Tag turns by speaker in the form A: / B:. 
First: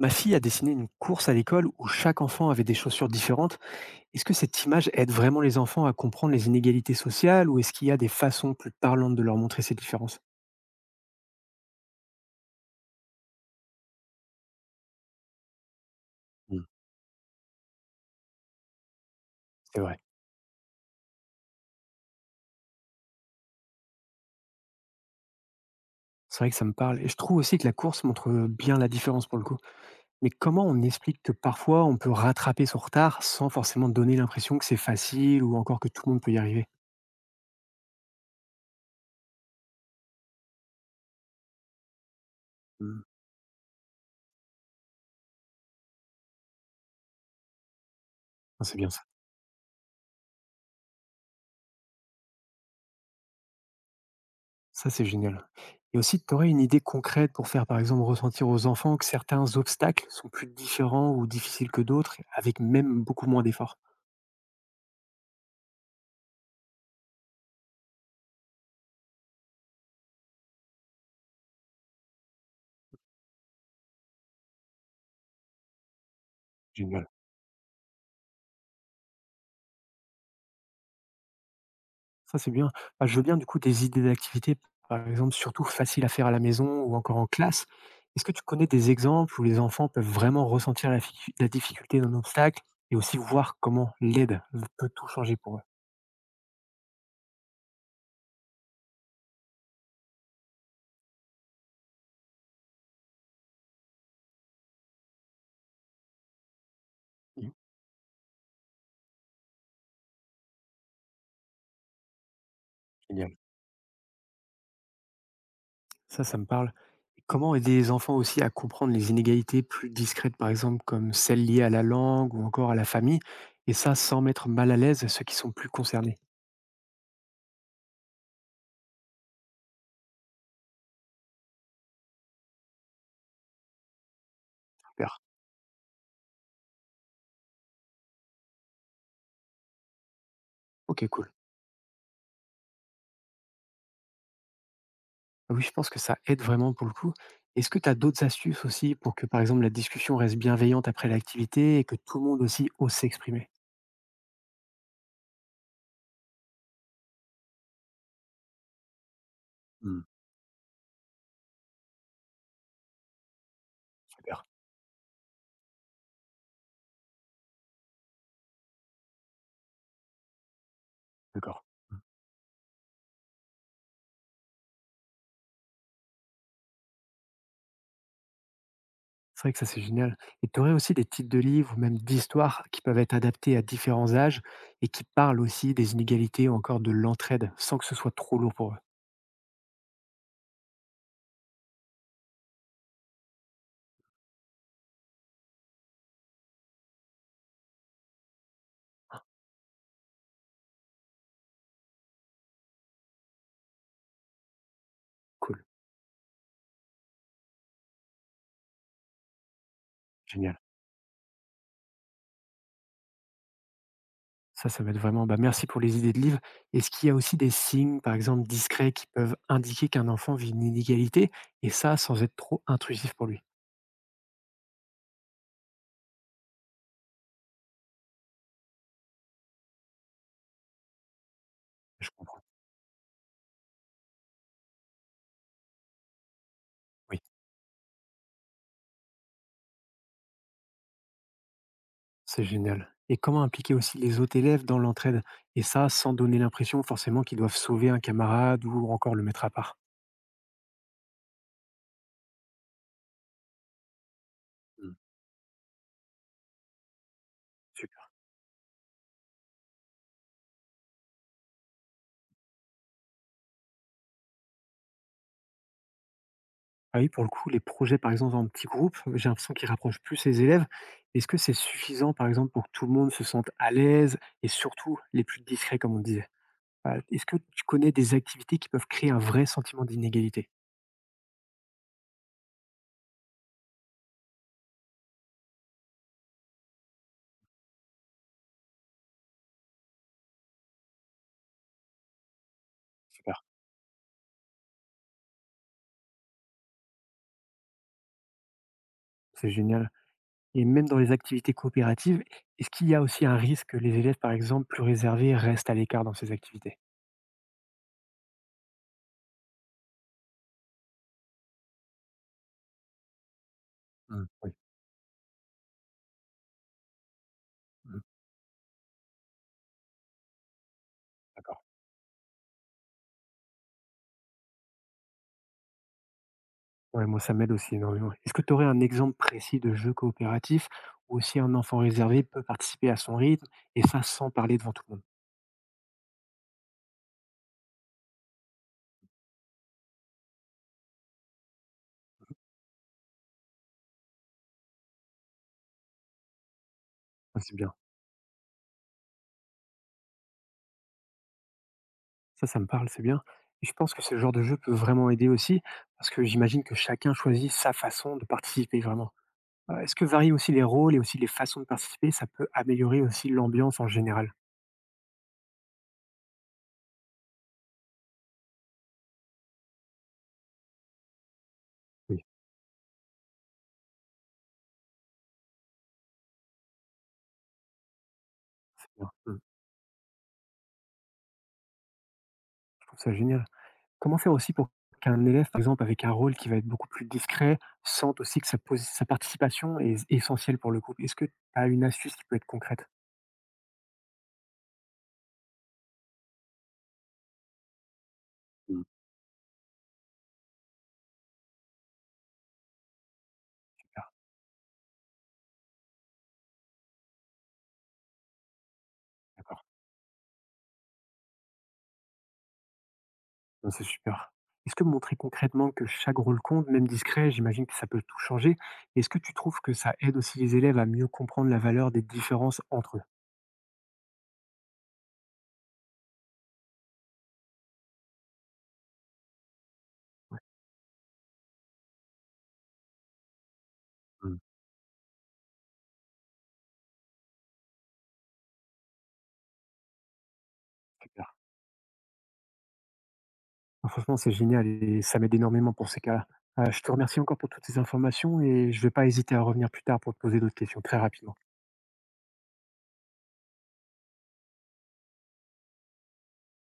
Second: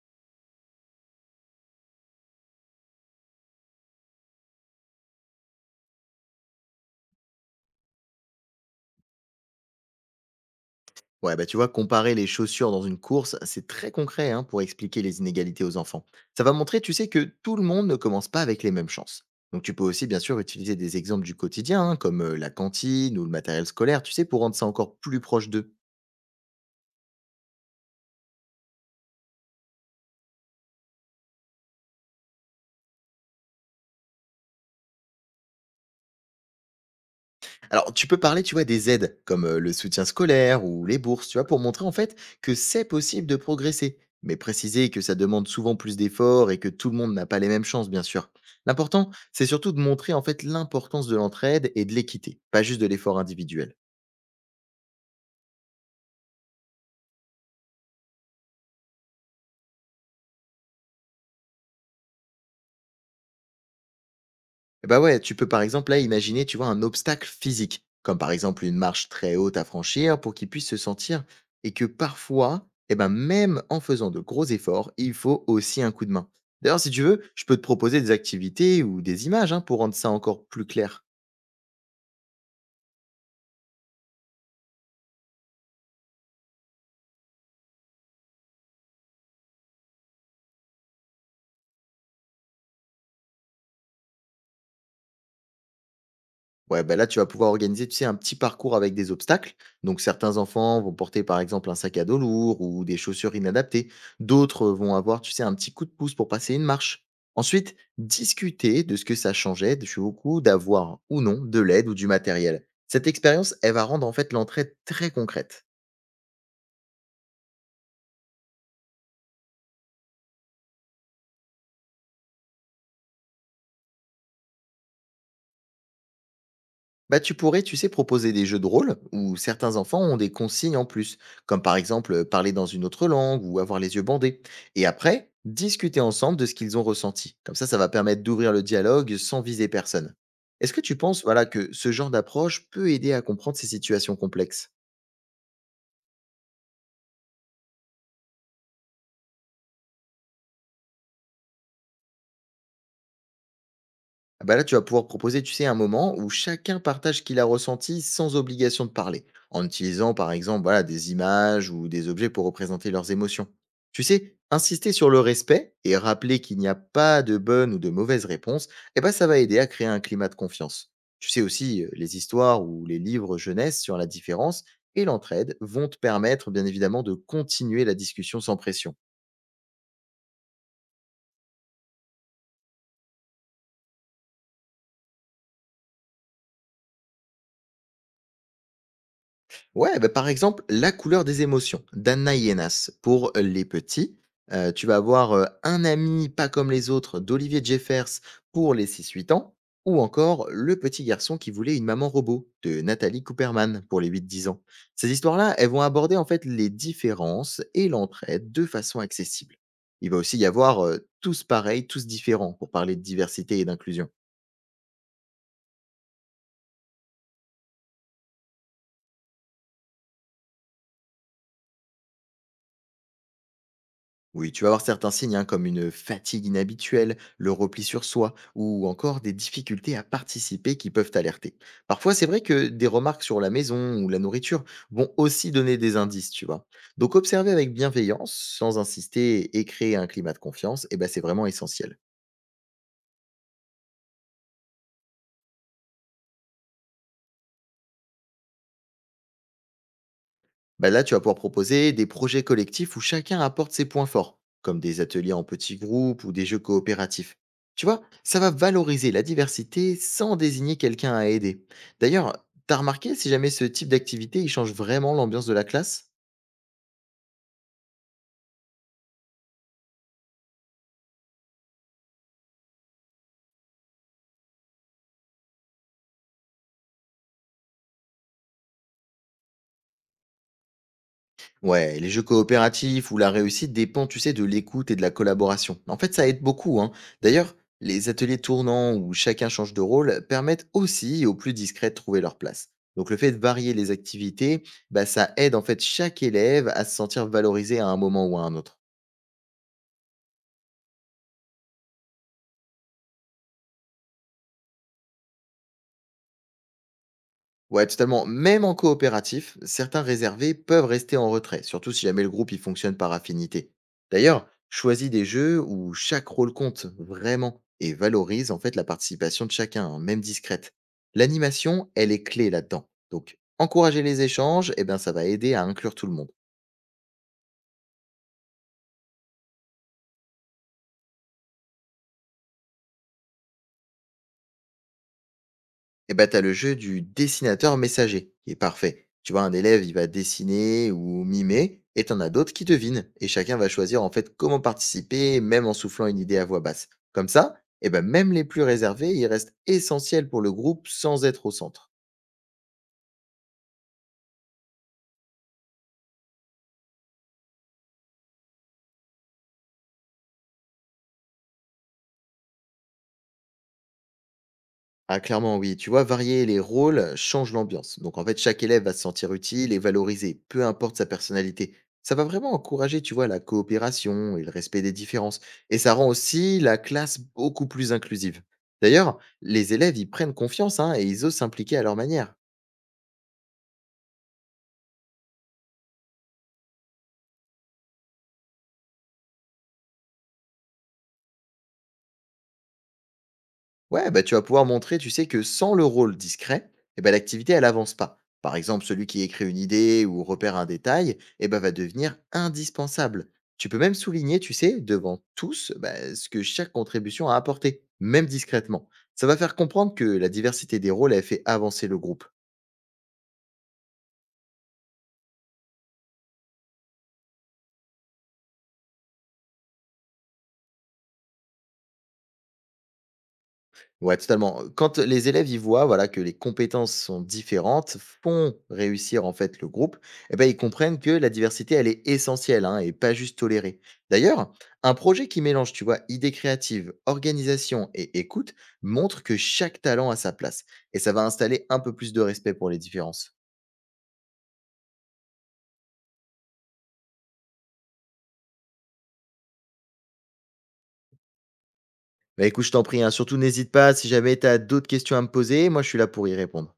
A: Ma fille a dessiné une course à l'école où chaque enfant avait des chaussures différentes. Est-ce que cette image aide vraiment les enfants à comprendre les inégalités sociales, ou est-ce qu'il y a des façons plus parlantes de leur montrer ces différences?
B: Ouais, bah tu vois, comparer les chaussures dans une course, c'est très concret hein, pour expliquer les inégalités aux enfants. Ça va
A: Hmm.
B: montrer, tu sais, que tout le monde ne commence pas avec les mêmes chances. Donc tu
A: C'est
B: peux
A: vrai.
B: aussi, bien sûr, utiliser des exemples du quotidien, hein, comme la cantine ou le matériel scolaire, tu sais, pour rendre ça encore plus proche d'eux.
A: C'est vrai que ça me parle. Et je trouve aussi que la course montre bien la différence pour le coup. Mais comment on explique que parfois on peut rattraper son retard sans forcément donner l'impression que c'est facile, ou encore que tout le monde peut y arriver?
B: Alors, tu peux parler, tu vois, des aides comme le soutien scolaire ou les bourses, tu vois, pour montrer en fait que c'est
A: Hmm,
B: possible de progresser, mais préciser que ça demande souvent plus d'efforts et que tout le monde n'a pas les mêmes chances, bien sûr.
A: ah, c'est bien ça.
B: L'important, c'est surtout de montrer en fait l'importance de l'entraide et de l'équité, pas juste de l'effort individuel.
A: Ça, c'est génial. Et aussi, tu aurais une idée concrète pour faire, par exemple, ressentir aux enfants que certains obstacles sont plus différents ou difficiles que d'autres, avec même beaucoup moins d'efforts.
B: Eh bah ouais, tu peux par exemple là imaginer, tu vois, un obstacle physique, comme par exemple une marche très haute à franchir pour qu'il puisse se sentir et que parfois, eh ben même en faisant de gros efforts, il faut aussi un coup de main. D'ailleurs, si tu
A: Génial.
B: veux, je peux te proposer des activités ou des images hein, pour rendre ça encore plus clair.
A: Ça, c'est bien. Bah, je veux bien, du coup, des idées d'activités, par exemple, surtout faciles à faire à la maison ou encore en classe. Est-ce que tu connais des exemples où les enfants peuvent vraiment ressentir la, la difficulté d'un obstacle, et aussi voir comment l'aide peut tout changer pour eux?
B: Ouais, ben là, tu vas pouvoir organiser, tu sais, un petit parcours avec des obstacles. Donc, certains enfants vont porter, par exemple, un sac à dos lourd ou des chaussures inadaptées. D'autres vont avoir, tu sais, un petit coup de pouce pour passer une marche.
A: Mhm.
B: Ensuite, discuter de ce que ça changeait de chez beaucoup d'avoir ou non de l'aide ou du matériel. Cette
A: Génial.
B: expérience, elle va rendre en fait l'entraide très concrète.
A: Ça me parle. Comment aider les enfants aussi à comprendre les inégalités plus discrètes, par exemple, comme celles liées à la langue ou encore à la famille, et ça sans mettre mal à l'aise ceux qui sont plus concernés?
B: Bah, tu pourrais, tu sais, proposer des jeux de rôle où certains enfants ont des consignes en plus, comme par exemple parler dans une autre langue ou avoir les yeux bandés. Et
A: Super.
B: après, discuter ensemble de ce qu'ils ont ressenti. Comme ça va permettre d'ouvrir le dialogue sans viser personne. Est-ce que tu
A: Ok,
B: penses
A: cool.
B: voilà, que ce genre d'approche peut aider à comprendre ces situations complexes?
A: Ah oui, je pense que ça aide vraiment pour le coup. Est-ce que tu as d'autres astuces aussi pour que, par exemple, la discussion reste bienveillante après l'activité, et que tout le monde aussi ose s'exprimer?
B: Ah bah là, tu vas pouvoir proposer, tu sais, un moment où chacun partage ce qu'il a ressenti sans obligation de parler, en
A: Hmm.
B: utilisant par exemple voilà, des images ou des objets pour représenter leurs émotions. Tu sais,
A: Super.
B: insister sur le respect et rappeler qu'il n'y a pas de bonne ou de mauvaise réponse, eh ben, ça va aider à créer un climat de confiance. Tu sais
A: D'accord.
B: aussi,
A: Hmm.
B: les histoires ou les livres jeunesse sur la différence et l'entraide vont te permettre, bien évidemment, de continuer la discussion sans pression.
A: C'est vrai que ça, c'est génial. Et tu aurais aussi des titres de livres ou même d'histoires qui peuvent être adaptés à différents âges et qui parlent aussi des inégalités ou encore de l'entraide, sans que ce soit trop lourd pour eux.
B: Ouais, bah, par exemple, La couleur des émotions d'Anna Ienas pour les petits. Tu vas avoir Un ami pas comme les autres d'Olivier Jeffers pour les six huit ans. Ou encore Le petit garçon qui voulait une maman robot de Nathalie Cooperman pour les huit dix ans. Ces histoires-là,
A: Cool,
B: elles vont aborder en fait les différences et l'entraide de façon accessible. Il va aussi y
A: génial.
B: avoir Tous pareils, tous différents pour parler de diversité et d'inclusion.
A: Ça va être vraiment bah, merci pour les idées de livres. Est-ce qu'il y a aussi des signes, par exemple, discrets qui peuvent indiquer qu'un enfant vit une inégalité, et ça sans être trop intrusif pour lui?
B: Oui, tu vas avoir certains signes hein, comme une fatigue inhabituelle, le repli sur soi ou encore des difficultés à participer qui peuvent alerter.
A: Je
B: Parfois, c'est vrai
A: comprends.
B: que des remarques sur la maison ou la nourriture vont aussi donner des indices, tu vois. Donc
A: Oui,
B: observer avec bienveillance, sans insister et créer un climat de confiance, eh ben, c'est vraiment essentiel.
A: c'est génial. Et comment impliquer aussi les autres élèves dans l'entraide, et ça sans donner l'impression forcément qu'ils doivent sauver un camarade ou encore le mettre à part?
B: Bah là, tu vas pouvoir proposer des projets collectifs où chacun apporte ses points forts, comme
A: Hmm,
B: des ateliers en petits groupes ou des jeux coopératifs. Tu vois,
A: super.
B: ça va valoriser la diversité sans désigner quelqu'un à aider. D'ailleurs, t'as remarqué si jamais ce type d'activité il change vraiment l'ambiance de la classe?
A: Ah oui, pour le coup, les projets, par exemple, en petit groupe, j'ai l'impression qu'ils rapprochent plus les élèves. Est-ce que c'est suffisant, par exemple, pour que tout le monde se sente à l'aise, et surtout les plus discrets, comme on disait? Est-ce que tu connais des activités qui peuvent créer un vrai sentiment d'inégalité?
B: Ouais, les jeux coopératifs où la réussite dépend, tu sais, de l'écoute et de la collaboration. En fait, ça aide beaucoup, hein. D'ailleurs, les ateliers tournants où chacun change de rôle permettent aussi aux plus discrets de trouver leur place. Donc le fait
A: Super,
B: de varier les activités, bah, ça aide en fait chaque élève à se sentir valorisé à un moment ou à un autre.
A: c'est génial. Et même dans les activités coopératives, est-ce qu'il y a aussi un risque que les élèves, par exemple, plus réservés restent à l'écart dans ces activités?
B: Ouais, totalement. Même en coopératif, certains réservés peuvent rester en retrait, surtout si jamais le groupe il fonctionne par affinité.
A: Mmh,
B: D'ailleurs,
A: oui.
B: choisis des jeux où chaque rôle compte vraiment et
A: Mmh,
B: valorise en fait la participation de chacun, hein, même discrète.
A: d'accord.
B: L'animation, elle est clé là-dedans. Donc, encourager les échanges, eh ben, ça va aider à inclure tout le monde.
A: Ouais, moi, ça m'aide aussi énormément. Est-ce que tu aurais un exemple précis de jeu coopératif où aussi un enfant réservé peut participer à son rythme, et ça sans parler devant tout le monde?
B: Et bah, tu as le jeu du dessinateur messager qui est parfait. Tu vois, un élève, il va dessiner ou mimer, et t'en as d'autres qui devinent. Et chacun va choisir en fait comment participer, même en soufflant une idée à voix basse. Comme
A: Ah,
B: ça,
A: c'est bien.
B: et ben même les plus réservés, ils restent essentiels pour le groupe sans être au centre.
A: Ça me parle, c'est bien, et je pense que ce genre de jeu peut vraiment aider aussi, parce que j'imagine que chacun choisit sa façon de participer vraiment. Est-ce que varier aussi les rôles et aussi les façons de participer, ça peut améliorer aussi l'ambiance en général?
B: Ah, clairement, oui. Tu vois, varier les rôles change l'ambiance. Donc, en fait, chaque élève va se sentir utile et valorisé, peu importe sa personnalité. Ça va
A: Oui.
B: vraiment encourager, tu vois, la coopération et le respect des différences. Et ça rend aussi la classe beaucoup plus inclusive.
A: C'est bien,
B: D'ailleurs,
A: mmh,
B: les élèves, ils prennent confiance hein, et ils osent s'impliquer à leur manière.
A: je trouve ça génial. Comment faire aussi pour qu'un élève, par exemple, avec un rôle qui va être beaucoup plus discret, sente aussi que sa participation est essentielle pour le groupe? Est-ce que tu as une astuce qui peut être concrète?
B: Ouais, bah, tu vas pouvoir montrer, tu sais, que sans le rôle discret, eh ben, l'activité, elle avance pas. Par
A: Mmh.
B: exemple, celui qui écrit une idée ou repère un détail, eh ben, va devenir indispensable. Tu peux même
A: Super,
B: souligner, tu sais, devant tous, bah, ce que chaque contribution a apporté, même discrètement. Ça va faire
A: d'accord.
B: comprendre que la diversité des rôles, elle fait avancer le groupe.
A: Non, c'est super. Est-ce que montrer concrètement que chaque rôle compte, même discret, j'imagine que ça peut tout changer. Est-ce que tu trouves que ça aide aussi les élèves à mieux comprendre la valeur des différences entre eux?
B: Ouais, totalement. Quand les élèves y voient, voilà, que les compétences sont différentes, font réussir en fait le groupe, eh ben, ils comprennent que la diversité, elle est essentielle hein, et pas juste tolérée.
A: Mmh.
B: D'ailleurs, un projet qui mélange, tu vois, idées créatives, organisation et écoute montre que chaque talent a sa place. Et ça va
A: Super.
B: installer un peu plus de respect pour les différences.
A: Ah, franchement, c'est génial et ça m'aide énormément pour ces cas-là. Je te remercie encore pour toutes ces informations et je ne vais pas hésiter à revenir plus tard pour te poser d'autres questions très rapidement.
B: Bah écoute, je t'en prie, hein, surtout n'hésite pas si jamais tu as d'autres questions à me poser, moi je suis là pour y répondre.